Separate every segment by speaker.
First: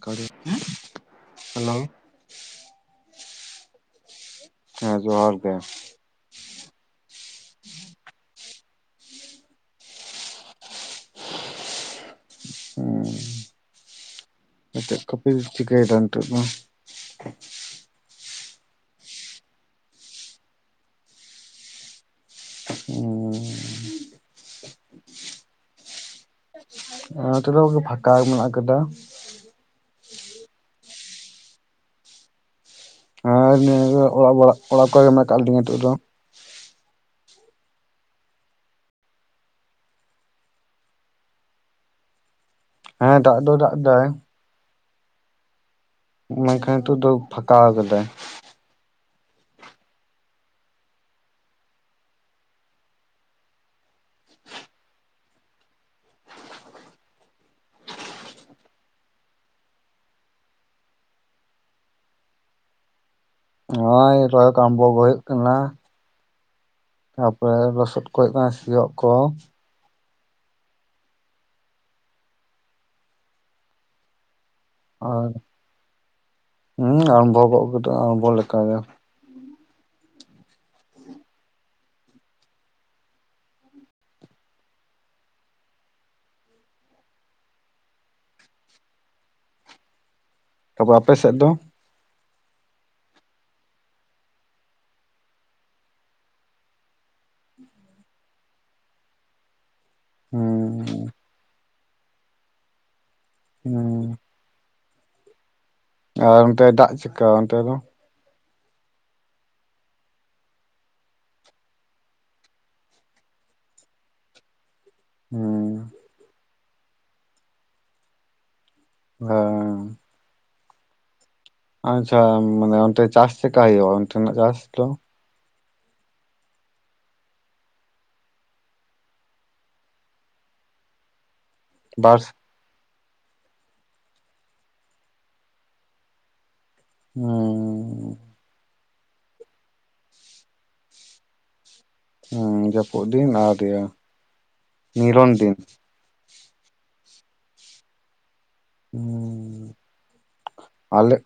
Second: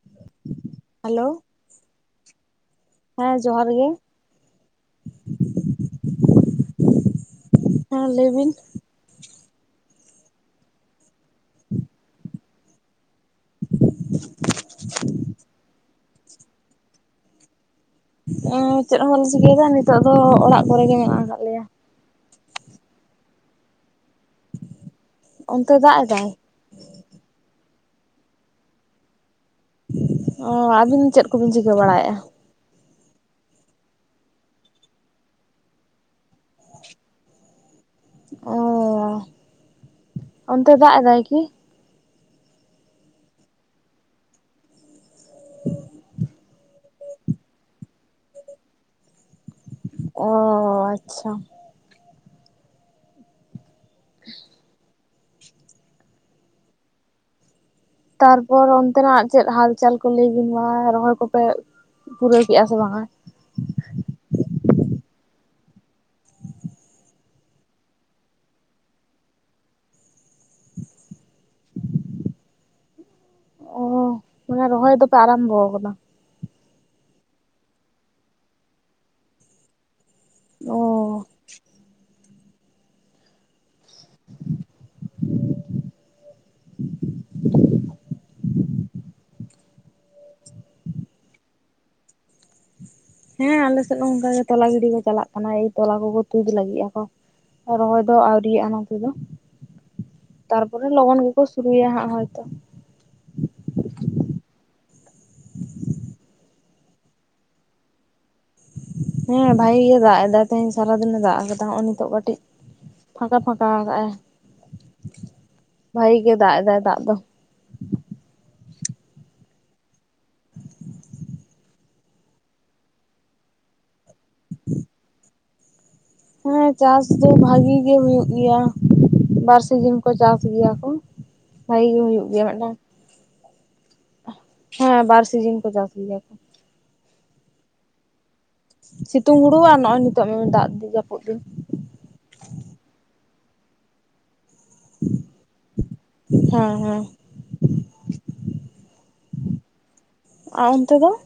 Speaker 1: [unintelligible]
Speaker 2: Hello
Speaker 1: hello
Speaker 2: ᱦᱮᱸ ᱡᱚᱦᱟᱨ ᱜᱮ,
Speaker 1: ᱦᱮᱸ ᱡᱚᱦᱟᱨ ᱜᱮ᱾
Speaker 2: ᱦᱮᱸ ᱞᱟᱹᱭ ᱵᱤᱱ
Speaker 1: [inaudible] ᱦᱩᱸ ᱪᱮᱫ ᱠᱚᱯᱮ ᱪᱤᱠᱟᱹᱭᱮᱫᱟ ᱱᱤᱛᱚᱜ ᱫᱚ?
Speaker 2: ᱩᱸ ᱪᱮᱫ ᱦᱚᱸ ᱵᱟᱞᱮ ᱪᱤᱠᱟᱹᱭ ᱮᱫᱟ ᱱᱤᱛᱚᱜ ᱫᱚ ᱚᱲᱟᱜ ᱠᱚᱨᱮ ᱜᱮ ᱢᱮᱱᱟᱜ ᱟᱠᱟᱫ ᱞᱮᱭᱟ ᱾
Speaker 1: ᱚᱻ
Speaker 2: ᱚᱱᱛᱮ ᱫᱟᱜ ᱮᱫᱟᱭ?
Speaker 1: ᱱᱚᱛᱮᱫᱚ ᱯᱷᱟᱸᱠᱟ ᱢᱮᱱᱟᱜ ᱟᱠᱟᱫᱟ ᱾
Speaker 2: ᱚ ᱟᱹᱵᱤᱱ ᱪᱮᱫ ᱠᱚᱵᱤᱱ ᱪᱤᱠᱟᱹ ᱵᱟᱲᱟᱭᱮᱜᱼᱟ?
Speaker 1: ᱟᱨ ᱱᱤᱭᱟᱹ ᱫᱚ ᱚᱲᱟᱜ ᱵᱟᱲᱟᱜ ᱚᱲᱟᱜ ᱠᱚᱨᱮ ᱜᱮ ᱢᱮᱱᱟᱜ ᱟᱠᱟᱜ ᱞᱤᱧᱟ ᱱᱤᱛᱚᱜ ᱫᱚ ᱾
Speaker 2: ᱚ ᱚᱱᱛᱮ ᱫᱟᱜ ᱮᱫᱟᱭ ᱠᱤ?
Speaker 1: ᱦᱮᱸ ᱫᱟᱜ ᱫᱚ ᱫᱟᱜ ᱮᱫᱟᱭ ᱾
Speaker 2: [inaudible]
Speaker 1: ᱢᱮᱱᱠᱷᱟᱱ ᱱᱤᱛᱳᱜ ᱫᱚ ᱯᱷᱟᱠᱟ ᱟᱠᱟᱫᱟᱭ ᱾
Speaker 2: ᱚ ᱟᱪᱪᱷᱟ, [inaudible] ᱛᱟᱨᱯᱚᱨ ᱚᱱᱛᱮᱱᱟᱜ ᱪᱮᱫ ᱦᱟᱞᱪᱟᱞ ᱠᱚ ᱞᱟᱹᱭ ᱵᱤᱱ ᱢᱟ ᱨᱚᱦᱚᱭ ᱠᱚᱯᱮ ᱯᱩᱨᱟᱹᱣ ᱠᱮᱜᱼᱟ ᱥᱮ ᱵᱟᱝᱼᱟ?
Speaker 1: ᱱᱚᱜᱼᱚᱭ ᱨᱚᱦᱚᱭ ᱠᱳ ᱟᱢᱵᱚᱵᱚ ᱦᱳᱭᱳᱜ ᱠᱟᱱᱟ ᱾ ᱛᱟᱯᱚᱨᱮ ᱞᱚᱥᱚᱫ ᱠᱚ ᱦᱳᱭᱳᱜ ᱠᱟᱱᱟ ᱥᱤᱭᱚᱜ ᱠᱚ,
Speaker 2: ᱚᱦᱚ ᱢᱟᱱᱮ ᱨᱚᱦᱚᱭ ᱫᱚᱯᱮ ᱟᱨᱟᱢᱵᱚ ᱟᱠᱟᱫᱟ᱾
Speaker 1: ᱦᱮᱸ ᱟᱨᱟᱢᱵᱷᱚ ᱠᱚᱫᱚ ᱟᱨᱟᱢᱵᱷᱚ ᱞᱮᱠᱟᱜᱮ᱾
Speaker 2: ᱚᱻ᱾ [inaudible] ᱦ [inaudible]
Speaker 1: ᱛᱚᱵᱮ ᱟᱯᱮ ᱥᱮᱫ ᱫᱚ᱾
Speaker 2: ᱦᱮᱸ ᱟᱞᱮ ᱥᱮᱫ ᱦᱚᱸ ᱚᱝᱠᱟ ᱜᱮ ᱛᱚᱞᱟ ᱜᱤᱰᱤ ᱠᱚ ᱪᱟᱞᱟᱜ ᱠᱟᱱᱟ ᱮᱭ ᱛᱚᱞᱟ ᱠᱚᱠᱚ ᱛᱩᱫ ᱞᱟᱹᱜᱤᱜ ᱟᱠᱚ᱾ ᱨᱚᱦᱚᱭ ᱫᱚ ᱟᱹᱣᱨᱤᱭᱟᱜᱼᱟ ᱱᱚᱛᱮ ᱫᱚ᱾ ᱛᱟᱨᱯᱚᱨᱮ
Speaker 1: ᱦᱩᱸ
Speaker 2: ᱞᱚᱜᱚᱱ ᱜᱮᱠᱚ ᱥᱩᱨᱩᱭᱟ ᱦᱟᱸᱜ ᱦᱚᱭᱛᱚ᱾
Speaker 1: ᱦᱮᱸ᱾ ᱟᱨ ᱚᱱᱛᱮ ᱫᱟᱜ ᱪᱮᱜᱠᱟ ᱚᱱᱛᱮ ᱫᱚ᱾
Speaker 2: ᱦᱮᱸ ᱵᱷᱟᱜᱮ ᱜᱮ ᱫᱟᱜ ᱮᱫᱟᱭ ᱛᱮᱸᱦᱤᱧ ᱥᱟᱨᱟᱫᱤᱱᱮ ᱫᱟᱜ ᱟᱠᱟᱫᱟ ᱱᱚᱜᱼᱚᱭ ᱱᱤᱛᱚᱜ ᱠᱟᱹᱴᱤᱡᱽ᱾ ᱯᱷᱟᱸᱠᱟ-ᱯᱷᱟᱸᱠᱟ ᱟᱠᱟᱜ-ᱟᱭ
Speaker 1: ᱦᱩᱸ
Speaker 2: ᱵᱷᱟᱜᱤ ᱜᱮ ᱫᱟᱜ ᱮᱫᱟᱭ ᱫᱟᱜ ᱫᱚ᱾
Speaker 1: ᱦᱮᱸᱻ᱾ ᱟᱪᱪᱷᱟ ᱢᱟᱱᱮ ᱚᱱᱛᱮ ᱪᱟᱥ ᱪᱮᱜᱠᱟ ᱦᱳᱭᱳᱜ-ᱟ ᱚᱱᱛᱮᱱᱟᱜ ᱪᱟᱥ ᱫᱚ᱾
Speaker 2: ᱦᱮᱸ ᱪᱟᱥ ᱫᱚ ᱵᱷᱟᱜᱤ ᱜᱮ ᱦᱩᱭᱩᱜ ᱜᱮᱭᱟ᱾ ᱵᱟᱨ ᱥᱤᱡᱤᱱ ᱠᱳ ᱪᱟᱥ ᱜᱮᱭᱟ ᱠᱚ ᱵᱷᱟᱜᱤ ᱜᱮ
Speaker 1: ᱵᱟᱨ
Speaker 2: ᱦᱩᱭᱩᱜ ᱜᱮᱭᱟ ᱢᱤᱫᱴᱟᱝ᱾ ᱦᱮᱸ ᱵᱟᱨ ᱥᱤᱡᱤᱱ ᱠᱚ ᱪᱟᱥ ᱜᱮᱭᱟ ᱠᱚ᱾
Speaker 1: ᱦᱮᱸᱻ᱾
Speaker 2: ᱥᱤᱛᱩᱝ ᱦᱩᱲᱩ ᱟᱨ ᱱᱚᱜᱼᱚᱭ ᱱᱤᱛᱚᱜ ᱫᱟᱜ ᱡᱟᱹᱯᱩᱫ ᱫᱤᱱ᱾
Speaker 1: ᱦᱮᱸ ᱡᱟᱹᱯᱩᱫ ᱫᱤᱱ ᱟᱨ ᱤᱭᱟᱹ ᱱᱤᱨᱚᱱ ᱫᱤᱱ᱾
Speaker 2: ᱦᱮᱸ-ᱦᱮᱸ᱾
Speaker 1: ᱦᱮᱸᱻ
Speaker 2: ᱟᱨ ᱚᱱᱛᱮ ᱫᱚ
Speaker 1: ᱟᱞᱮ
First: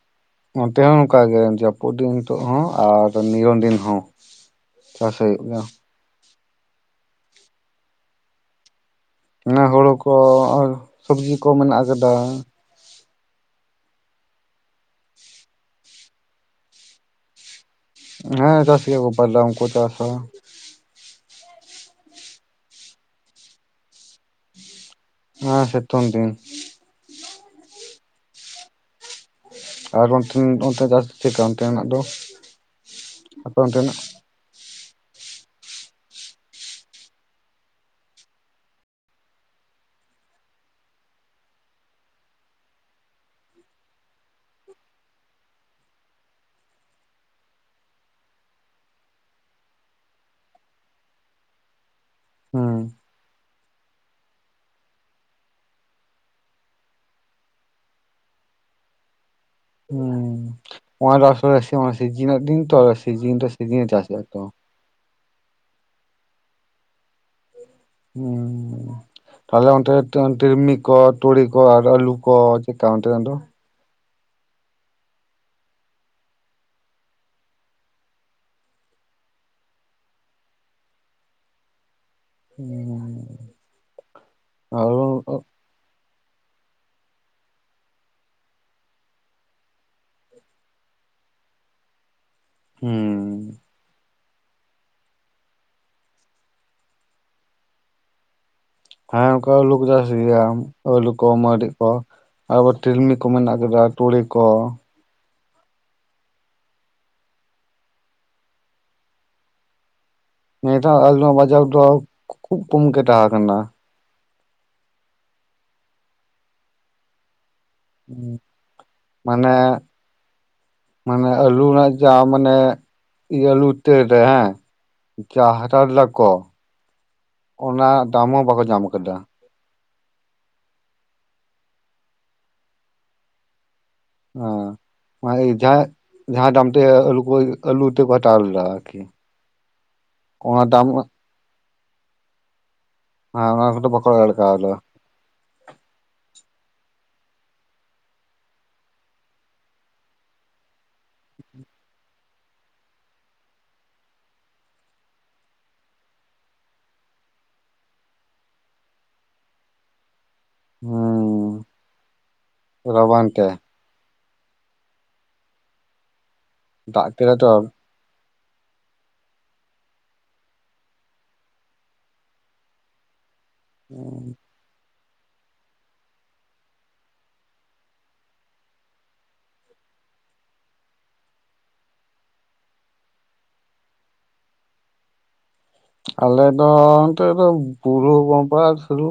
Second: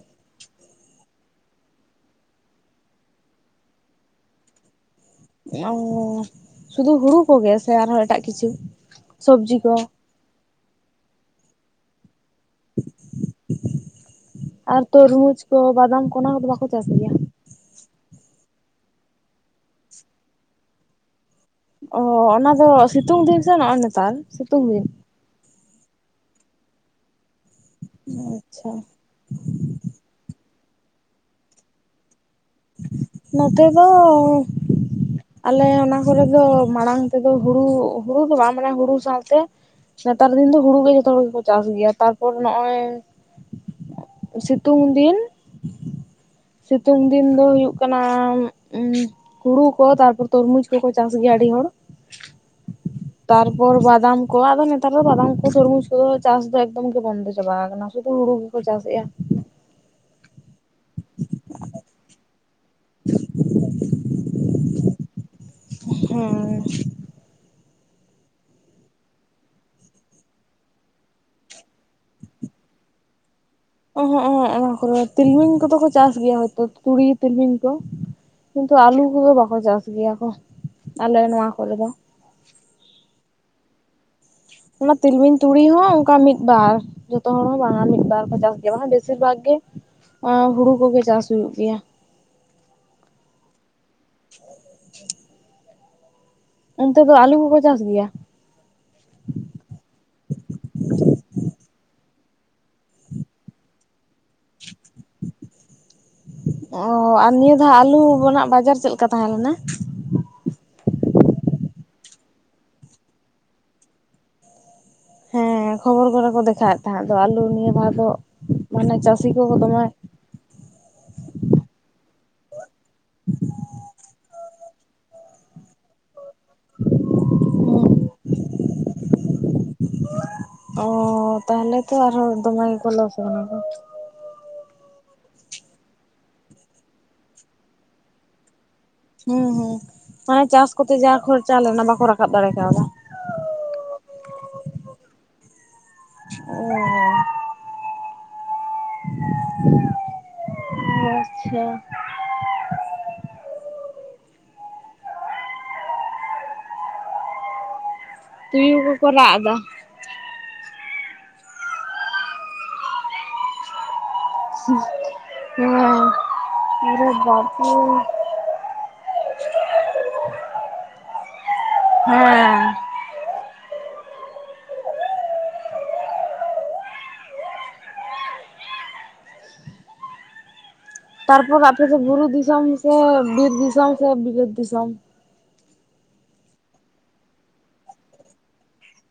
Speaker 1: ᱚᱱᱛᱮ ᱦᱚᱸ ᱱᱚᱝᱠᱟ ᱜᱮ ᱡᱟᱹᱯᱩᱫ ᱫᱤᱱ ᱱᱤᱛᱚᱜ ᱦᱚᱸ ᱟᱨ ᱱᱤᱨᱚᱱ ᱫᱤᱱ ᱦᱚᱸ᱾ ᱪᱟᱥ ᱦᱩᱭᱩᱜ ᱜᱮᱭᱟ
Speaker 2: ᱚᱻ ᱥᱩᱫᱩ ᱦᱩᱲᱩ ᱠᱚᱜᱮ ᱥᱮ ᱟᱨᱦᱚᱸ ᱮᱴᱟᱜ ᱠᱤᱪᱷᱩ᱾
Speaker 1: ᱦᱮᱸ ᱦᱳᱲᱳ ᱠᱚ ᱟᱨ ᱥᱚᱵᱡᱤ ᱠᱚ ᱢᱮᱱᱟᱜ ᱟᱠᱟᱫᱟ᱾
Speaker 2: ᱟᱨ ᱛᱚᱨᱢᱩᱡᱽ ᱠᱚ ᱵᱟᱫᱟᱢ ᱠᱚ ᱚᱱᱟ ᱠᱚᱫᱚ ᱵᱟᱠᱚ ᱪᱟᱥ ᱜᱮᱭᱟ᱾
Speaker 1: ᱦᱮᱸ ᱪᱟᱥ ᱜᱮᱭᱟ ᱠᱚ ᱵᱟᱫᱟᱢ ᱠᱚ ᱪᱟᱥᱟ᱾
Speaker 2: ᱚ ᱚᱱᱟ ᱫᱚ ᱥᱤᱛᱩᱝ ᱫᱤᱱ ᱥᱮ ᱱᱚᱜᱼᱚᱭ ᱱᱮᱛᱟᱨ ᱥᱤᱛᱩᱝ ᱫᱤᱱ᱾
Speaker 1: ᱦᱮᱸ ᱥᱮᱛᱩᱝ ᱫᱤᱱ᱾
Speaker 2: ᱟᱪᱪᱷᱟ᱾
Speaker 1: ᱟᱨ ᱚᱱᱛᱮᱱ, ᱚᱱᱛᱮ ᱪᱟᱥ ᱪᱮᱜᱠᱟ ᱚᱱᱛᱮᱱᱟᱜ ᱫᱚ᱾
Speaker 2: ᱱᱚᱛᱮ
Speaker 1: ᱟᱯᱮ
Speaker 2: ᱫᱚᱻ
Speaker 1: ᱚᱱᱛᱮᱱᱟᱜ [inaudible]
Speaker 2: ᱟᱞᱮ ᱚᱱᱟ ᱠᱚᱨᱮ ᱫᱚ ᱢᱟᱲᱟᱝ ᱛᱮᱫᱚ ᱦᱩᱲᱩ, ᱦᱩᱲᱩ ᱫᱚ ᱵᱟᱝ ᱢᱟᱱᱮ ᱦᱩᱲᱩ ᱥᱟᱶᱛᱮ᱾ ᱱᱮᱛᱟᱨ ᱫᱤᱱ ᱫᱚ ᱦᱩᱲᱩ ᱜᱮ ᱡᱚᱛᱚ ᱦᱚᱲ ᱜᱮᱠᱚ ᱪᱟᱥ ᱜᱮᱭᱟ, ᱛᱟᱨᱯᱚᱨ ᱱᱚᱜᱼᱚᱭ, ᱥᱤᱛᱩᱝ ᱫᱤᱱ, ᱥᱤᱛᱩᱝ ᱫᱤᱱ ᱫᱚ ᱦᱩᱭᱩᱜ ᱠᱟᱱᱟ ᱦᱩᱲᱩ ᱠᱚ ᱛᱟᱨᱯᱚᱨ ᱛᱚᱨᱢᱩᱡᱽ ᱠᱚᱠᱚ ᱪᱟᱥ ᱜᱮᱭᱟ ᱟᱹᱰᱤ ᱦᱚᱲ᱾
Speaker 1: ᱦᱮᱸ᱾
Speaker 2: ᱛᱟᱨᱯᱚᱨ ᱵᱟᱫᱟᱢ ᱠᱚ ᱟᱫᱚ ᱱᱮᱛᱟᱨ ᱫᱚ ᱵᱟᱫᱟᱢ ᱠᱚ ᱥᱩᱨᱢᱩᱡᱽ ᱠᱚᱫᱚ ᱪᱟᱥ ᱫᱚ ᱮᱠᱫᱚᱢ ᱜᱮ ᱵᱚᱱᱫᱚ ᱪᱟᱵᱟ ᱟᱠᱟᱱᱟ᱾ ᱥᱩᱫᱩ ᱦᱩᱲᱩ ᱜᱮᱠᱚ ᱪᱟᱥᱮᱜᱼᱟ᱾
Speaker 1: ᱦᱩᱸ ᱚᱱᱟ ᱥᱤᱡᱤᱱ ᱨᱮᱱᱟᱜ ᱫᱤᱱ ᱛᱚ ᱥᱮᱤᱡᱤᱱ ᱨᱮ ᱥᱤᱡᱤᱱ ᱪᱟᱥ ᱛᱚ [unintelligible]
Speaker 2: ᱦᱮᱸ᱾
Speaker 1: [unintelligible] ᱛᱟᱦᱚᱞᱮ ᱚᱱᱛᱮ ᱛᱤᱞᱢᱤ ᱠᱚ ᱛᱩᱲᱤ ᱠᱚ ᱟᱨ ᱟᱹᱞᱩ ᱠᱚ ᱪᱮᱫᱠᱟ ᱚᱱᱛᱮᱱᱟᱜ ᱫᱚ᱾
Speaker 2: ᱚᱦᱚᱜ ᱚᱦᱚᱜ ᱚᱱᱟ ᱠᱚᱨᱮ ᱛᱤᱞᱢᱤᱧ ᱠᱚᱫᱚ ᱠᱚ ᱪᱟᱥ ᱦᱚᱭᱛᱳ ᱛᱩᱲᱤ ᱛᱤᱞᱢᱤᱧ ᱠᱚ᱾ ᱠᱤᱱᱛᱩ ᱟᱞᱩ ᱠᱚᱫᱚ ᱵᱟᱠᱚ ᱪᱟᱥ ᱜᱮᱭᱟ ᱠᱚ, ᱟᱞᱮ ᱱᱚᱣᱟ ᱠᱚᱨᱮ ᱫᱚ᱾
Speaker 1: [unintelligible]
Speaker 2: ᱚᱱᱟ
Speaker 1: ᱟᱹᱞᱩ
Speaker 2: ᱛᱤᱞᱢᱤᱧ ᱛᱩᱲᱤ ᱦᱚᱸ ᱚᱱᱠᱟ ᱢᱤᱫ ᱵᱟᱨ ᱡᱚᱛᱚ ᱦᱚᱲ ᱦᱚᱸ ᱵᱟᱝᱼᱟ ᱢᱤᱫ ᱵᱟᱨ ᱠᱚ ᱪᱟᱥ ᱜᱮᱭᱟ, ᱵᱟᱝᱠᱷᱟᱱ ᱵᱮᱥᱤᱨ ᱵᱷᱟᱜᱽ ᱜᱮ ᱮᱸ ᱦᱩᱲᱩ ᱠᱚᱜᱮ ᱪᱟᱥ ᱦᱩᱭᱩᱜ ᱜᱮᱭᱟ᱾
Speaker 1: ᱦᱩᱸ ᱾
Speaker 2: [unintelligible] ᱚᱱᱛᱮ ᱫᱚ ᱟᱞᱩ ᱠᱚᱠᱚ ᱪᱟᱥ ᱜᱮᱭᱟ?
Speaker 1: ᱦᱮᱸ ᱚᱱᱠᱟ ᱟᱹᱞᱩ ᱠᱚ ᱪᱟᱥ ᱜᱮᱭᱟ ᱟᱹᱞᱩ ᱠᱚ ᱢᱟᱹᱨᱤ ᱠᱚ ᱾ ᱟᱵᱟᱨ ᱛᱤᱞᱢᱤ ᱠᱚ ᱢᱮᱱᱟᱜ ᱠᱟᱫᱟ ᱛᱩᱲᱤ ᱠᱚ᱾
Speaker 2: ᱚ ᱟᱨ ᱱᱤᱭᱟᱹ ᱫᱷᱟᱣ ᱟᱞᱩ ᱨᱮᱱᱟᱜ ᱵᱟᱡᱟᱨ ᱪᱮᱫ ᱞᱮᱠᱟ ᱛᱟᱦᱮᱸ ᱞᱮᱱᱟ?
Speaker 1: ᱱᱤᱭᱟᱹ ᱫᱷᱟᱣ ᱟᱞᱩ ᱨᱮᱱᱟᱜ ᱵᱟᱡᱟᱨ ᱫᱚ ᱠᱷᱩᱵ ᱠᱚᱢ ᱜᱮ ᱛᱟᱦᱮᱸ ᱠᱟᱱᱟ᱾
Speaker 2: ᱦᱮᱸ ᱠᱷᱚᱵᱚᱨ ᱠᱚᱨᱮ ᱠᱚ ᱫᱮᱠᱷᱟᱣᱮᱫ ᱛᱟᱦᱮᱸᱫ ᱫᱚ ᱟᱞᱩ ᱱᱤᱭᱟᱹ ᱫᱷᱟᱣ ᱫᱚ ᱢᱟᱱᱮ ᱪᱟᱹᱥᱤ ᱠᱚ
Speaker 1: ᱢᱟᱱᱮ
Speaker 2: ᱫᱚᱢᱮ
Speaker 1: ᱢᱟᱱᱮ ᱟᱹᱞᱩ ᱨᱮᱱᱟᱜ ᱡᱟ ᱢᱟᱱᱮ ᱤᱭᱟᱹ ᱟᱹᱞᱩ ᱩᱛᱟᱹᱨ ᱨᱮ ᱦᱮᱸ ᱡᱟᱸᱦᱟ ᱦᱟᱛᱟᱣ ᱞᱮᱫᱟ ᱠᱚ ᱚᱱᱟ ᱨᱮᱱᱟᱜ ᱫᱟᱢ ᱦᱚᱸ ᱵᱟᱠᱚ ᱧᱟᱢ ᱠᱟᱫᱟ᱾
Speaker 2: ᱚ ᱛᱟᱦᱚᱞᱮ ᱛᱚ ᱟᱨᱦᱚᱸ ᱫᱚᱢᱮ ᱜᱮᱠᱚ ᱞᱚᱥ ᱠᱟᱱᱟ ᱠᱚ᱾
Speaker 1: ᱦᱮᱸ ᱡᱟᱦᱟᱸᱭ ᱡᱟᱦᱟᱸ ᱫᱟᱢ ᱛᱮ ᱟᱹᱞᱩ ᱠᱚ ᱟᱹᱞᱩ ᱤᱛᱟᱹ ᱠᱚ ᱦᱟᱛᱟᱣ ᱞᱮᱫᱟ ᱟᱨᱠᱤ᱾
Speaker 2: ᱦᱩᱸ ᱦᱩᱸ ᱢᱟᱱᱮ
Speaker 1: ᱚᱱᱟ
Speaker 2: ᱪᱟᱥ
Speaker 1: ᱫᱟᱢ
Speaker 2: ᱠᱚᱛᱮ ᱡᱟ ᱠᱷᱚᱨᱪᱟ ᱞᱮᱱᱟ ᱵᱟᱠᱚ ᱨᱟᱠᱟᱵ ᱫᱟᱲᱮ ᱠᱟᱣᱫᱟ᱾
Speaker 1: ᱦᱮᱸ ᱚᱱᱟ ᱠᱚᱫᱚ ᱵᱟᱠᱚ [unintelligible]
Speaker 2: [unintelligible] ᱟᱪᱪᱷᱟ ᱾ ᱛᱩᱭᱩ ᱠᱚᱠᱚ ᱨᱟᱜ ᱫᱟ᱾
Speaker 1: ᱦᱩᱸ ᱨᱟᱵᱟᱝ ᱛᱮ ᱾ ᱫᱟᱜ ᱠᱮᱫᱟ ᱛᱚ
Speaker 2: [unintelligible] ᱦᱮᱸ ᱾
Speaker 1: [unintelligible]
Speaker 2: ᱛᱟᱨᱯᱚᱨ ᱟᱯᱮ ᱫᱚ ᱵᱩᱨᱩ ᱫᱤᱥᱚᱢ ᱥᱮ ᱵᱤᱨ ᱫᱤᱥᱚᱢ ᱥᱮ ᱵᱤᱞᱟᱹᱛ ᱫᱤᱥᱚᱢ?
Speaker 1: ᱟᱞᱮ ᱫᱚ ᱚᱱᱛᱮ ᱫᱚ ᱵᱩᱨᱩ ᱵᱟ ᱥᱩᱨᱩ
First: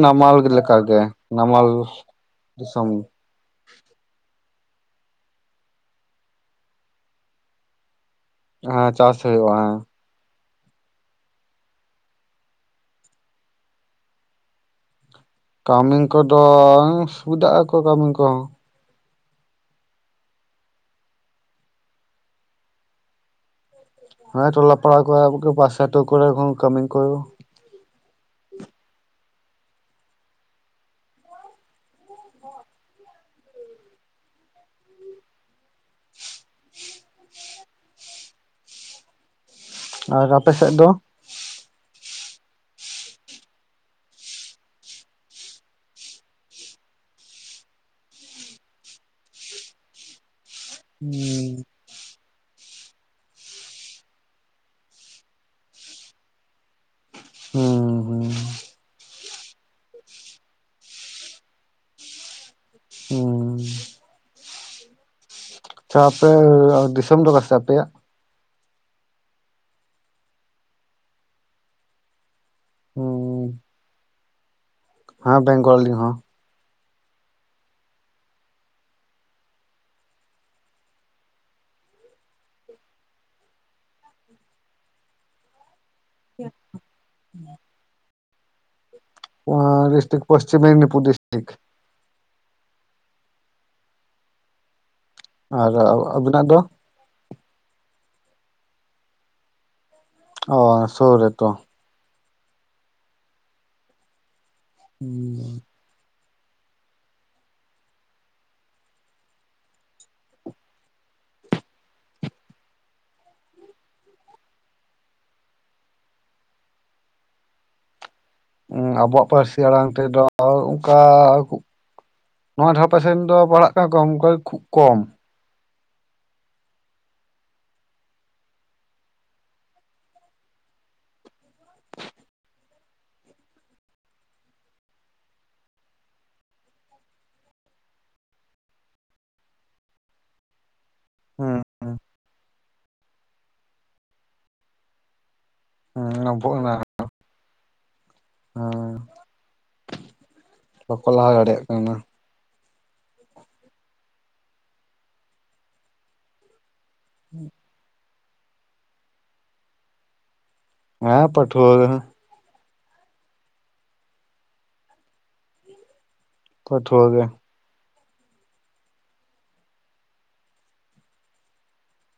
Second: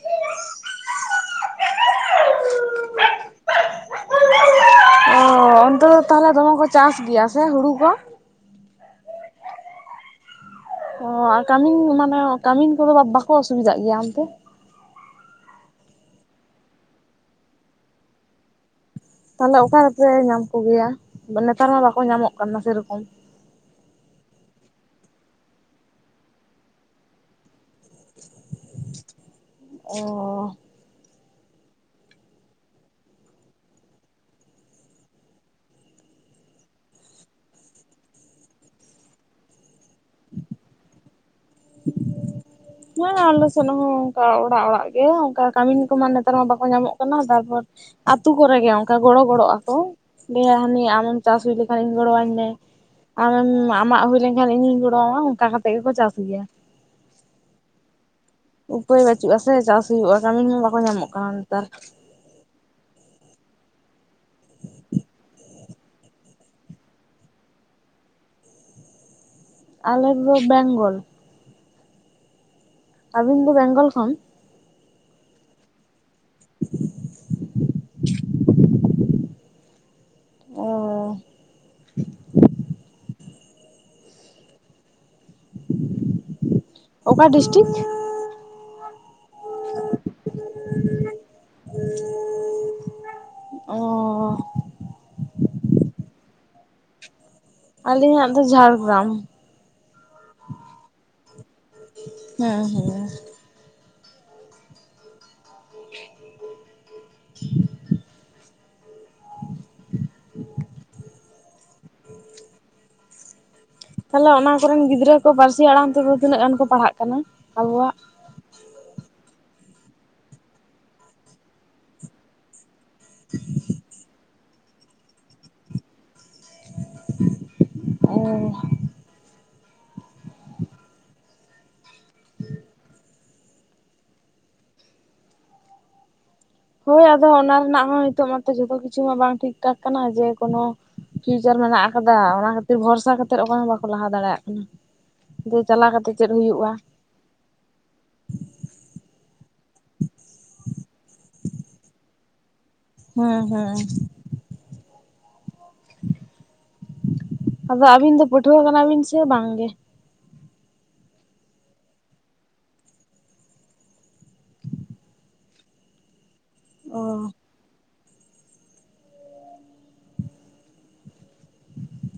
Speaker 1: ᱱᱟᱢᱟᱞ ᱞᱮᱠᱟᱜᱮ ᱱᱟᱢᱟᱞ ᱫᱤᱥᱚᱢ᱾
Speaker 2: ᱚ ᱚᱱᱛᱮ ᱫᱚ ᱛᱟᱦᱚᱞᱮ ᱫᱚᱢᱮ ᱠᱚ ᱪᱟᱥ ᱜᱮᱭᱟ ᱥᱮ ᱦᱩᱲᱩ ᱠᱚ?
Speaker 1: ᱦᱮᱸ ᱪᱟᱥ ᱦᱩᱭᱩᱜ-ᱟ ᱦᱮᱸ ᱾
Speaker 2: ᱚ ᱠᱟᱹᱢᱤᱱ ᱢᱟᱱᱮ ᱠᱟᱹᱢᱤᱱ ᱠᱚᱫᱚ ᱵᱟᱠᱚ ᱚᱥᱩᱵᱤᱫᱟᱜ ᱜᱮᱭᱟ ᱚᱱᱛᱮ?
Speaker 1: ᱠᱟᱹᱢᱤ ᱠᱚᱫᱚ ᱥᱩᱵᱤᱫᱟᱜ ᱟᱠᱚ ᱠᱟᱹᱢᱤᱱ ᱠᱚᱦᱚᱸ᱾
Speaker 2: ᱛᱟᱦᱚᱞᱮ ᱚᱠᱟ ᱨᱮ ᱯᱮ ᱧᱟᱢ ᱠᱚᱜᱮᱭᱟ, ᱱᱮᱛᱟᱨ ᱢᱟ ᱵᱟᱠᱚ ᱧᱟᱢᱚᱜ ᱠᱟᱱᱟ ᱥᱮ ᱨᱚᱠᱚᱢ?
Speaker 1: ᱦᱮᱸ ᱛᱴᱞᱟ ᱯᱟᱲᱟ ᱠᱚᱨᱮ ᱯᱟᱥᱮᱨ ᱟᱹᱛᱩ ᱠᱚᱨᱮᱱ ᱠᱟᱹᱢᱤᱱ ᱠᱚ᱾
Speaker 2: ᱚ ᱾
Speaker 1: ᱟᱨ ᱟᱯᱮ ᱥᱮᱫ ᱫᱚ?
Speaker 2: ᱦᱮᱸ ᱟᱞᱮ ᱥᱮᱫ ᱦᱚᱸ ᱚᱱᱠᱟ ᱚᱲᱟᱜ ᱚᱲᱟᱜ ᱜᱮ ᱚᱱᱠᱟ ᱠᱟᱹᱢᱤᱱ ᱠᱚᱢᱟ ᱱᱮᱛᱟᱨ ᱢᱟ ᱵᱟᱠᱚ ᱧᱟᱢᱚᱜ ᱠᱟᱱᱟ ᱛᱟᱨᱯᱚᱨ ᱟᱛᱩ ᱠᱚᱨᱮ ᱜᱮ ᱚᱱᱠᱟ ᱜᱚᱲᱚ ᱜᱚᱲᱚᱜ ᱟᱠᱚ ᱾ ᱞᱟᱹᱭᱟᱭ ᱦᱟᱹᱱᱤ ᱟᱢᱮᱢ ᱪᱟᱥ ᱦᱩᱭ ᱞᱮᱠᱷᱟᱱ ᱤᱧ ᱜᱚᱲᱚᱟᱹᱧ ᱢᱮ ᱾ ᱟᱢ ᱟᱢᱟᱜ ᱦᱩᱭ ᱞᱮᱱᱠᱷᱟᱱ ᱤᱧ ᱜᱚᱲᱚᱣᱟᱢᱟ ᱚᱱᱠᱟ ᱠᱟᱛᱮᱫ ᱜᱮᱠᱚ ᱪᱟᱥ ᱜᱮᱭᱟ᱾
Speaker 1: ᱦᱩᱸ [unintelligible]
Speaker 2: ᱩᱯᱟᱹᱭ ᱵᱟᱹᱪᱩᱜ-ᱟ ᱥᱮ ᱪᱟᱥ ᱦᱩᱭᱩᱜ-ᱟ ᱠᱟᱹᱢᱤᱱ ᱦᱚᱸ ᱵᱟᱠᱚ ᱧᱟᱢᱚᱜ ᱠᱟᱱᱟ ᱱᱮᱛᱟᱨ᱾
Speaker 1: ᱦᱩᱸ ᱾ ᱟᱪᱷᱟ ᱟᱯᱮ ᱫᱤᱥᱚᱢ ᱫᱚ ᱠᱟ ᱥᱮ ᱟᱯᱮᱭᱟᱜ?
Speaker 2: ᱟᱞᱮᱫᱚ ᱵᱮᱝᱜᱚᱞ᱾ ᱟᱹᱵᱤᱱ ᱫᱚ
Speaker 1: ᱦᱩᱸ
Speaker 2: ᱵᱮᱝᱜᱚᱞ ᱠᱷᱚᱱ?
Speaker 1: ᱦᱮᱸ ᱵᱮᱝᱜᱚᱞ ᱟᱞᱤᱧ ᱦᱚᱸ᱾
Speaker 2: [unintelligible] ᱚᱻ ᱚᱠᱟ district?
Speaker 1: District Paschim Medinipur district.
Speaker 2: ᱚᱻ
Speaker 1: ᱟᱨ ᱟᱵᱤᱱᱟᱜ ᱫᱚ?
Speaker 2: ᱟᱹᱞᱤᱧᱟᱜ ᱫᱚ ᱡᱷᱟᱲᱜᱨᱟᱢ᱾
Speaker 1: ᱚᱻ ᱥᱩᱨ ᱨᱮ ᱛᱚ᱾
Speaker 2: ᱦᱮᱸ ᱦᱮᱸ᱾
Speaker 1: ᱦᱩᱸ᱾
Speaker 2: [unintelligible] ᱛᱟᱦᱚᱞᱮ ᱚᱱᱟ ᱠᱚᱨᱮᱱ ᱜᱤᱫᱽᱨᱟᱹ ᱠᱚ ᱯᱟᱹᱨᱥᱤ ᱟᱲᱟᱝ ᱛᱮᱫᱚ ᱛᱤᱱᱟᱹᱜ ᱜᱟᱱ ᱠᱚ ᱯᱟᱲᱦᱟᱜ ᱠᱟᱱᱟ ᱟᱵᱚᱣᱟᱜ?
Speaker 1: ᱟᱵᱚᱣᱟᱜ ᱯᱟᱹᱨᱥᱤ ᱟᱲᱟᱝ ᱛᱮᱫᱚ ᱚᱱᱠᱟ ᱱᱚᱣᱟ ᱫᱷᱟᱨᱮ ᱯᱟᱥᱮ ᱨᱮᱱ ᱫᱚ ᱯᱟᱲᱦᱟᱜ ᱠᱟᱱ ᱠᱚ ᱚᱱᱠᱟᱮ ᱠᱷᱩᱵ ᱠᱚᱢ᱾
Speaker 2: ᱚᱻ
Speaker 1: [unintelligible]
Speaker 2: ᱦᱳᱭ ᱟᱫᱚ ᱚᱱᱟ ᱨᱮᱱᱟᱜ ᱦᱚᱸ ᱱᱤᱛᱚᱜ ᱢᱟᱛᱚ ᱡᱚᱛᱚ ᱠᱤᱪᱷᱩ ᱢᱟ ᱵᱟᱝ ᱴᱷᱤᱠ ᱴᱷᱟᱠ ᱠᱟᱱᱟ ᱡᱮ ᱠᱳᱱᱚ ᱯᱷᱤᱭᱩᱪᱟᱨ
Speaker 1: ᱦᱩᱸ
Speaker 2: ᱢᱮᱱᱟᱜ ᱟᱠᱟᱫᱟ ᱚᱱᱟ ᱠᱷᱟᱹᱛᱤᱨ ᱵᱷᱚᱨᱥᱟ ᱠᱟᱛᱮᱫ ᱚᱠᱚᱭ ᱦᱚᱸ ᱵᱟᱠᱚ ᱞᱟᱦᱟ ᱫᱟᱲᱮᱭᱟᱜ ᱠᱟᱱᱟ᱾ ᱡᱮ ᱪᱟᱞᱟᱣ ᱠᱟᱛᱮᱫ ᱪᱮᱫ ᱦᱩᱭᱩᱜᱼᱟ
Speaker 1: ᱦᱮᱸ, [unintelligible] ᱦᱮᱸ ᱾ ᱵᱟᱠᱚ ᱞᱟᱦᱟ ᱫᱟᱲᱮᱭᱟᱜ ᱠᱟᱱᱟ᱾
Speaker 2: ᱦᱮᱸ ᱦᱮᱸ᱾
Speaker 1: ᱦᱮᱸ᱾
Speaker 2: ᱟᱫᱚ ᱟᱹᱵᱤᱱ ᱫᱚ ᱯᱟᱹᱴᱷᱩᱣᱟᱹ ᱠᱟᱱᱟ ᱵᱤᱱ ᱥᱮ ᱵᱟᱝ ᱜᱮ?
Speaker 1: ᱦᱮᱸ ᱯᱟᱹᱴᱷᱩᱣᱟ [unintelligible]
Speaker 2: ᱚ
Speaker 1: ᱯᱟᱹᱴᱷᱩᱣᱟᱹ ᱜᱮ᱾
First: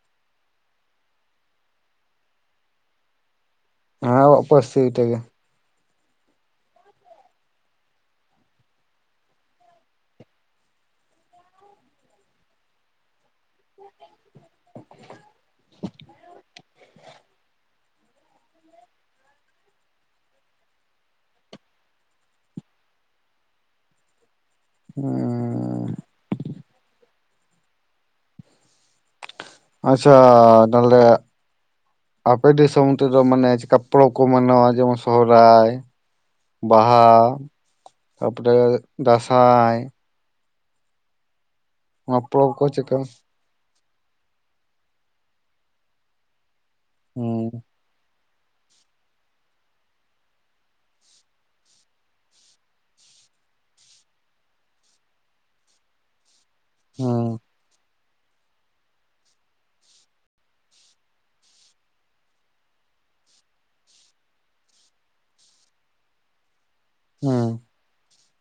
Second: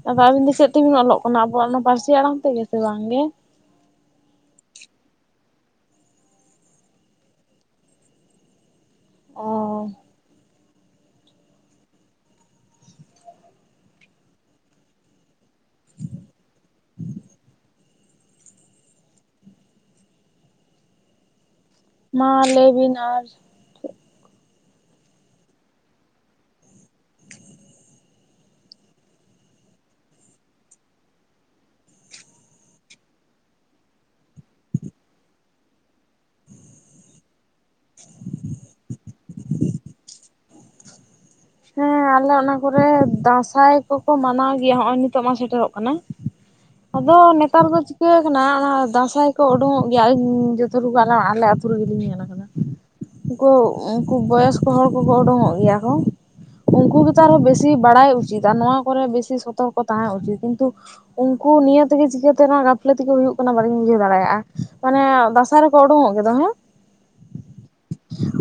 Speaker 2: ᱟᱫᱚ ᱟᱹᱵᱤᱱ ᱫᱚ ᱪᱮᱫ ᱛᱮᱵᱤᱱ ᱚᱞᱚᱜ ᱠᱟᱱᱟ ᱟᱵᱚᱣᱟᱜ ᱱᱚᱣᱟ ᱯᱟᱹᱨᱥᱤ ᱟᱲᱟᱝ ᱛᱮᱜᱮ ᱥᱮ ᱵᱟᱝ ᱜᱮ?
Speaker 1: ᱦᱮᱸ ᱟᱵᱚᱭᱟᱜ ᱯᱟᱹᱨᱥᱤ ᱛᱮᱜᱮ᱾
Speaker 2: ᱚᱻ
Speaker 1: [inaudible] [unintelligible]
Speaker 2: [inaudible] ᱢᱟ ᱞᱟᱹᱭ ᱵᱤᱱ ᱟᱨ
Speaker 1: ᱦᱩᱸᱻ ᱟᱪᱪᱷᱟ ᱛᱟᱦᱚᱞᱮ ᱟᱯᱮ ᱫᱤᱥᱚᱢ ᱛᱮᱫᱚ ᱢᱟᱱᱮ ᱪᱮᱫᱠᱟ ᱯᱚᱲᱚᱵ ᱠᱚ ᱢᱟᱱᱟᱣᱟ ᱡᱮᱢᱚᱱ ᱥᱚᱦᱨᱟᱭ ᱵᱟᱦᱟ, ᱛᱟᱨᱯᱚᱨᱮ ᱫᱟᱸᱥᱟᱭ᱾
Speaker 2: ᱦᱮᱸ ᱟᱞᱮ
Speaker 1: ᱯᱚᱨᱚᱵᱽ
Speaker 2: ᱚᱱᱟ
Speaker 1: ᱠᱚ
Speaker 2: ᱠᱚᱨᱮ
Speaker 1: ᱪᱮᱫᱠᱟ
Speaker 2: ᱫᱟᱸᱥᱟᱭ ᱠᱚᱠᱚ ᱢᱟᱱᱟᱣ ᱜᱮᱭᱟ ᱦᱚᱸᱜ ᱚᱭ ᱱᱤᱛᱚᱜ ᱢᱟ ᱥᱮᱴᱮᱨᱚᱜ ᱠᱟᱱᱟ᱾ ᱟᱫᱚ
Speaker 1: ᱦᱩᱸ
Speaker 2: ᱱᱮᱛᱟᱨ ᱫᱚ ᱪᱤᱠᱟᱹᱣ ᱠᱟᱱᱟ ᱚᱱᱟ ᱫᱟᱸᱥᱟᱭ ᱠᱚ ᱩᱰᱩᱝᱚᱜ ᱜᱮᱭᱟ ᱟᱞᱤᱧ ᱡᱚᱛᱚ ᱴᱤᱠᱩ ᱨᱮ ᱟᱞᱮ ᱟᱹᱛᱩ ᱨᱮᱜᱮᱞᱤᱧ ᱧᱮᱞ ᱠᱟᱫᱟ᱾ ᱩᱱᱠᱚ ᱩᱱᱠᱩ ᱵᱚᱭᱚᱥᱠᱚ ᱦᱚᱲ ᱠᱚᱠᱚ ᱚᱰᱩᱝᱚᱜ ᱜᱮᱭᱟ ᱠᱚ᱾ ᱩᱱᱠᱩ ᱜᱮᱛᱚ
Speaker 1: ᱦᱩᱸ
Speaker 2: ᱟᱨᱦᱚᱸ ᱵᱮᱥᱤ ᱵᱟᱲᱟᱭ ᱩᱪᱤᱛ ᱟᱨ ᱱᱚᱣᱟ ᱠᱚᱨᱮ ᱵᱮᱥᱤ ᱥᱚᱛᱚᱨᱠᱚ ᱛᱟᱦᱮᱸ ᱩᱪᱤᱛ ᱠᱤᱱᱛᱩ ᱩᱝᱠᱩ ᱱᱤᱭᱟᱹ ᱛᱮᱜᱮ ᱪᱤᱠᱟᱹᱛᱮ ᱱᱚᱣᱟ ᱜᱟᱯᱷᱞᱟᱹᱛᱤ ᱠᱚ ᱦᱩᱭᱩᱜ ᱠᱟᱱᱟ ᱵᱟᱹᱧ ᱵᱩᱡᱷᱟᱹᱣ ᱫᱟᱲᱮᱭᱟᱜᱼᱟ, ᱚᱱᱮ ᱫᱟᱸᱥᱟ ᱨᱮ ᱠᱚ ᱚᱰᱩᱝᱚᱜ ᱜᱮᱫᱚ ᱦᱮᱸ᱾
Speaker 1: ᱦᱩᱸ᱾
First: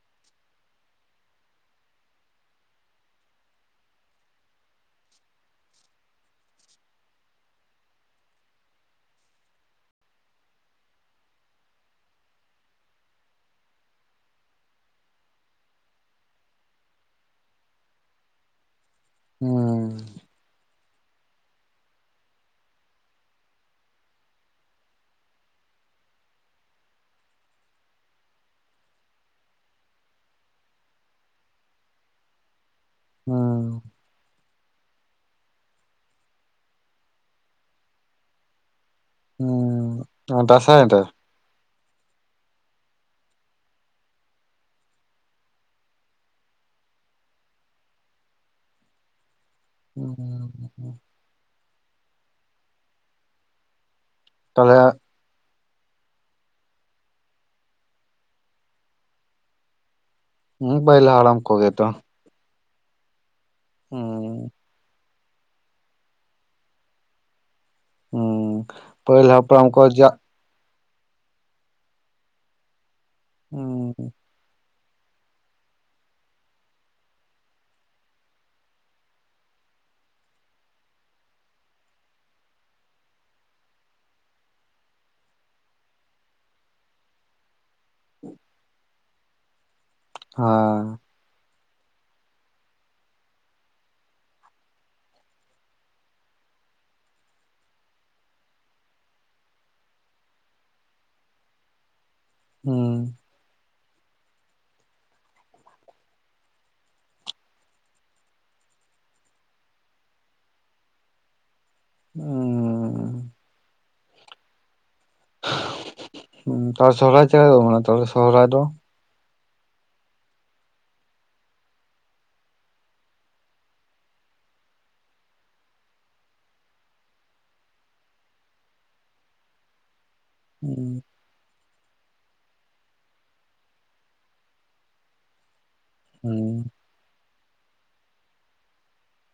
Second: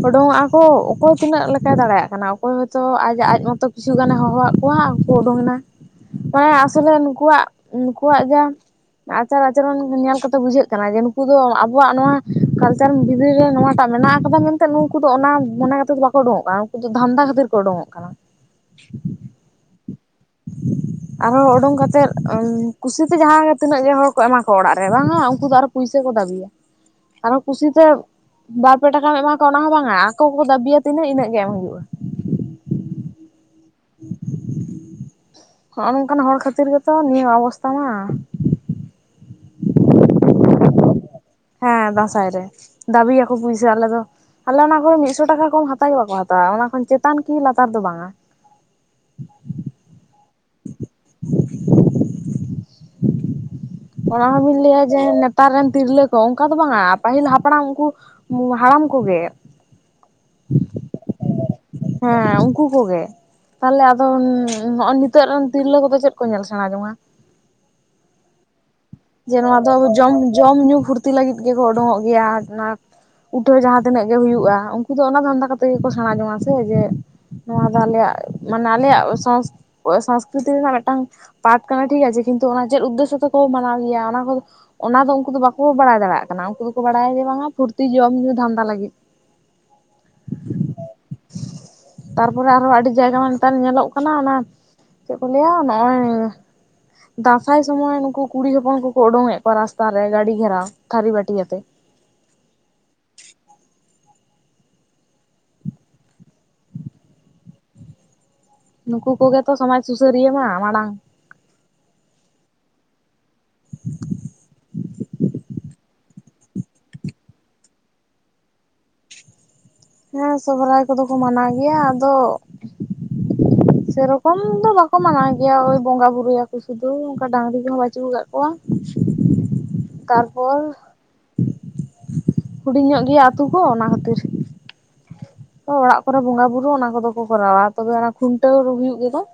Speaker 2: ᱩᱰᱩᱝᱚᱜᱼᱟ ᱠᱚ ᱚᱠᱚᱭ ᱛᱤᱱᱟᱹᱜ ᱞᱮᱠᱟᱭ ᱫᱟᱲᱮᱭᱟᱜ ᱠᱟᱱᱟ᱾ ᱚᱠᱚᱭ ᱦᱚᱭᱛᱚ ᱟᱡ ᱟᱡ ᱢᱚᱛᱚ ᱠᱤᱪᱷᱩ ᱜᱟᱱᱮ ᱦᱚᱦᱚᱣᱟᱫ ᱠᱚᱣᱟ ᱟᱨ ᱠᱚ ᱩᱰᱩᱝ ᱮᱱᱟ᱾ ᱚᱱᱟ ᱟᱥᱚᱞᱮ ᱱᱩᱠᱩᱣᱟᱜ ᱱᱩᱠᱩᱣᱟᱜ ᱡᱟ ᱟᱪᱟᱨ ᱟᱪᱚᱨᱚᱱ ᱧᱮᱞ ᱠᱟᱛᱮ ᱵᱩᱡᱷᱟᱹᱜ ᱠᱟᱱᱟ ᱡᱮ ᱱᱩᱠᱩ ᱫᱚ ᱟᱵᱚᱣᱟᱜ ᱱᱚᱣᱟ ᱠᱟᱞᱪᱟᱨ ᱵᱷᱤᱛᱨ ᱨᱮ ᱱᱚᱣᱟᱴᱟᱜ ᱢᱮᱱᱟᱜ-ᱟ ᱠᱟᱫᱟ ᱢᱮᱱᱛᱮ ᱱᱩᱠᱩ ᱫᱚ ᱚᱱᱟ ᱢᱚᱱᱮ ᱠᱟᱛᱮᱫ ᱫᱚ ᱵᱟᱠᱚ ᱩᱰᱩᱝᱚᱜ ᱠᱟᱱᱟ ᱱᱩᱠᱩ ᱫᱚ ᱫᱷᱟᱱᱫᱟ ᱠᱷᱟᱹᱛᱤᱨ ᱠᱚ ᱩᱰᱩᱝᱚᱜ ᱠᱟᱱᱟ᱾
Speaker 1: ᱦᱩᱸ᱾
Speaker 2: ᱟᱨᱦᱚᱸ ᱩᱰᱩᱝ ᱠᱟᱛᱮᱫ ᱠᱩᱥᱤᱛᱮ ᱡᱟᱦᱟᱸ ᱜᱮ ᱛᱤᱱᱟᱹᱜ ᱜᱮ ᱦᱚᱲ ᱠᱚ ᱮᱢᱟ ᱠᱚᱣᱟ ᱚᱲᱟᱜ ᱨᱮ ᱵᱟᱝᱟ ᱩᱱᱠᱩ ᱫᱚ ᱟᱨᱚ ᱯᱩᱭᱥᱟᱹ ᱠᱚ ᱫᱟᱹᱵᱤᱭᱟ ᱟᱨᱚ ᱠᱩᱥᱤᱛᱮ ᱵᱟᱨ ᱯᱮ ᱴᱟᱠᱟᱢ ᱮᱢᱟ ᱠᱚᱣᱟ ᱚᱱᱟ ᱦᱚᱸ ᱵᱟᱝᱟ ᱟᱠᱚ ᱠᱚᱠᱚ ᱫᱟᱹᱵᱤᱭᱟ ᱛᱤᱱᱟᱹ ᱤᱱᱟᱹᱜ ᱜᱮ ᱮᱢ ᱦᱩᱭᱩᱜᱼᱟ᱾
Speaker 1: ᱦᱩᱸ᱾
Speaker 2: ᱦᱚᱸᱜᱼᱚ ᱱᱚᱝᱠᱟᱱ ᱦᱚᱲ ᱠᱷᱟᱹᱛᱤᱨ ᱜᱮᱛᱚ ᱱᱤᱭᱟᱹ ᱚᱵᱚᱥᱛᱟᱷᱟ ᱢᱟ᱾
Speaker 1: ᱦᱩᱸ, ᱫᱟᱥᱟᱭ ᱨᱮ?
Speaker 2: ᱦᱮᱸ ᱫᱟᱸᱥᱟᱭ ᱨᱮ ᱫᱟᱹᱵᱤᱭᱟᱠᱚ ᱯᱩᱭᱥᱟᱹ ᱟᱞᱮ ᱫᱚ᱾ ᱟᱞᱮ ᱚᱱᱟ ᱠᱚᱨᱮ ᱢᱤᱫᱥᱚ ᱴᱟᱠᱟ ᱠᱚᱢ ᱦᱟᱛᱟᱣ ᱜᱮ ᱵᱟᱠᱚ ᱦᱟᱛᱟᱣᱟ ᱚᱱᱟ ᱠᱷᱚᱱ ᱪᱮᱛᱟᱱ ᱠᱤ ᱞᱟᱛᱟᱨ ᱫᱚ ᱵᱟᱝᱼᱟ᱾
Speaker 1: ᱦᱩᱸ᱾
Speaker 2: [inaudible] ᱚᱱᱟ ᱦᱚᱸᱵᱤᱱ
Speaker 1: ᱛᱟᱦᱚᱞᱮ
Speaker 2: ᱞᱟᱹᱭᱟ ᱡᱮ ᱱᱮ ᱛᱟᱨ ᱨᱮᱱ ᱛᱤᱨᱞᱟᱹ ᱠᱚ ᱚᱱᱠᱟ ᱫᱚ ᱵᱟᱝᱟ ᱯᱟᱹᱦᱤᱞ ᱦᱟᱯᱲᱟᱢ ᱩᱱᱠᱩ ᱦᱟᱲᱟᱢ ᱠᱚᱜᱮ᱾
Speaker 1: ᱦᱩᱸ ᱯᱟᱹᱦᱤᱞ ᱦᱟᱲᱟᱢ ᱠᱚᱜᱮ ᱛᱚ᱾
Speaker 2: ᱦᱮᱸ ᱩᱱᱠᱩ ᱠᱚᱜᱮ, ᱛᱟᱦᱚᱞᱮ ᱟᱫᱚ ᱱᱚ
Speaker 1: ᱦᱩᱸ
Speaker 2: ᱦᱚᱸᱜ-ᱚ ᱱᱤᱛ ᱱᱤᱛᱜ ᱨᱮᱱ ᱛᱤᱨᱞᱟᱹ ᱠᱚᱫᱚ ᱪᱮᱫ ᱠᱚ ᱧᱮᱞ ᱥᱮᱬᱟ ᱡᱚᱝᱟ?
Speaker 1: ᱦᱩᱸ ᱯᱟᱹᱦᱤᱞ
Speaker 2: ᱡᱮ ᱱᱚᱣᱟ
Speaker 1: ᱦᱟᱯᱲᱟᱢ
Speaker 2: ᱫᱚ
Speaker 1: ᱠᱚ
Speaker 2: ᱟᱵᱚ ᱡᱚᱢ
Speaker 1: ᱡᱟᱜ
Speaker 2: ᱡᱚᱢ ᱧᱩ ᱯᱷᱩᱨᱛᱤ ᱞᱟᱹᱜᱤᱫ ᱜᱮᱠᱚ ᱩᱰᱩᱝᱚᱜ ᱜᱮᱭᱟ ᱚᱱᱟ ᱩᱴᱷᱟᱹᱣ ᱡᱟᱦᱟᱸ
Speaker 1: ᱦᱩᱸ
Speaker 2: ᱛᱤᱱᱟᱹᱜ ᱜᱮ ᱦᱩᱭᱩᱜᱼᱟ᱾ ᱩᱱᱠᱩ ᱫᱚ ᱚᱱᱟ ᱫᱷᱚᱱᱫᱟ ᱠᱟᱛᱮ ᱜᱮᱠᱚ ᱥᱮᱬᱟᱸ ᱡᱚᱝᱟ ᱥᱮ ᱡᱮ ᱱᱚᱣᱟ ᱫᱚ ᱟᱞᱮᱭᱟᱜ ᱢᱟᱱᱮ ᱟᱞᱮᱭᱟᱜ ᱥᱚᱝᱥ ᱚᱭ ᱥᱚᱝᱥᱠᱨᱤᱛᱤ ᱨᱮᱱᱟᱜ ᱢᱤᱫᱴᱟᱝ ᱯᱟᱨᱴ ᱠᱟᱱᱟ ᱴᱷᱤᱠ ᱟᱪᱷᱮ ᱠᱤᱱᱛᱩ ᱚᱱᱟ ᱪᱮᱫ ᱩᱫᱽᱫᱮᱥᱥᱚ ᱛᱮᱠᱚ ᱢᱟᱱᱟᱣ ᱜᱮᱭᱟ ᱚᱱᱟ ᱠᱚᱫᱚ ᱚᱱᱟ ᱫᱚ ᱩᱱᱠᱩ ᱫᱚ ᱵᱟᱠᱚ ᱵᱟᱲᱟᱭ ᱫᱟᱲᱮᱭᱟᱜ ᱠᱟᱱᱟ, ᱩᱱᱠᱩ ᱫᱚᱠᱚ ᱵᱟᱲᱟᱭᱟ ᱡᱮ ᱵᱟᱝᱟ ᱯᱷᱩᱨᱛᱤ ᱡᱚᱢ ᱧᱩ ᱫᱷᱟᱱᱫᱟ ᱞᱟᱹᱜᱤᱫ᱾
Speaker 1: ᱦᱟ᱾
Speaker 2: ᱛᱟᱨᱯᱚᱨᱮ ᱟᱨᱦᱚᱸ ᱟᱹᱰᱤ ᱡᱟᱭᱜᱟ ᱢᱟ ᱱᱮᱛᱟᱨ ᱧᱮᱞᱚᱜ ᱠᱟᱱᱟ ᱚᱱᱟ ᱪᱮᱫ ᱠᱚ ᱞᱟᱹᱭᱟ ᱱᱚᱸᱜᱼᱚᱭ ᱫᱟᱸᱥᱟᱭ ᱥᱚᱢᱚᱭ ᱱᱩᱠᱩ ᱠᱩᱲᱤ ᱦᱚᱸ ᱯᱚᱱ ᱠᱚᱠᱚ ᱩᱰᱩᱝᱮᱫ ᱠᱚᱣᱟ ᱨᱟᱥᱛᱟ ᱨᱮ ᱜᱟᱹᱰᱤ ᱜᱷᱮᱨᱟᱣ ᱛᱷᱟᱹᱨᱤ ᱵᱟᱹᱴᱤ ᱟᱛᱮ᱾
Speaker 1: ᱦᱩᱸ᱾
Speaker 2: ᱱᱩᱠᱩ ᱠᱚᱜᱮ ᱛᱚ ᱥᱚᱢᱟᱡᱽ ᱥᱩᱥᱟᱹᱨᱤᱭᱟᱹ ᱢᱟ ᱢᱟᱲᱟᱝ
Speaker 1: ᱩᱸ᱾ ᱩᱸ ᱛᱚ ᱥᱚᱦᱚᱨᱟᱭ ᱪᱮᱫ ᱦᱳᱭᱳᱜ ᱪᱮᱫᱠᱟ ᱦᱳᱭᱳᱜ ᱢᱟᱱᱮ ᱛᱚᱵᱮ ᱥᱚᱦᱚᱨᱟᱭ ᱫᱚ?
Speaker 2: ᱦᱮᱸ ᱥᱚᱦᱨᱟᱭ ᱠᱚᱫᱚ ᱢᱟᱱᱟᱣ ᱜᱮᱭᱟ ᱟᱫᱚ ᱥᱮᱨᱚᱠᱚᱢ ᱫᱚ ᱵᱟᱠᱚ ᱢᱟᱱᱟᱣ ᱜᱮᱭᱟ ᱳᱭ ᱵᱚᱸᱜᱟ ᱵᱩᱨᱩᱭᱟᱠᱚ ᱥᱩᱫᱷᱩ ᱚᱱᱠᱟ ᱰᱟᱝᱨᱤ ᱠᱚᱦᱚᱸ ᱵᱟᱹᱪᱩ ᱠᱟᱜ ᱠᱚᱣᱟ, ᱠᱟᱨ
Speaker 1: ᱦᱩᱸ᱾
Speaker 2: ᱦᱩᱰᱤᱧ ᱧᱚᱜ ᱜᱮᱭᱟ ᱟᱛᱳ ᱠᱚ ᱚᱱᱟ ᱠᱷᱟᱹᱛᱤᱨ᱾ ᱛᱚ ᱚᱲᱟᱜ ᱠᱚᱨᱮ ᱵᱚᱸᱜᱟ
Speaker 1: ᱦᱩᱸ
Speaker 2: ᱵᱩᱨᱩ ᱚᱱᱟ ᱠᱚᱫᱚ ᱠᱚᱨᱟᱣᱟ ᱛᱚᱵᱮ ᱚᱱᱟ ᱠᱷᱩᱱᱴᱟᱹᱣ ᱦᱩᱭᱩᱜ ᱜᱮᱫᱚ,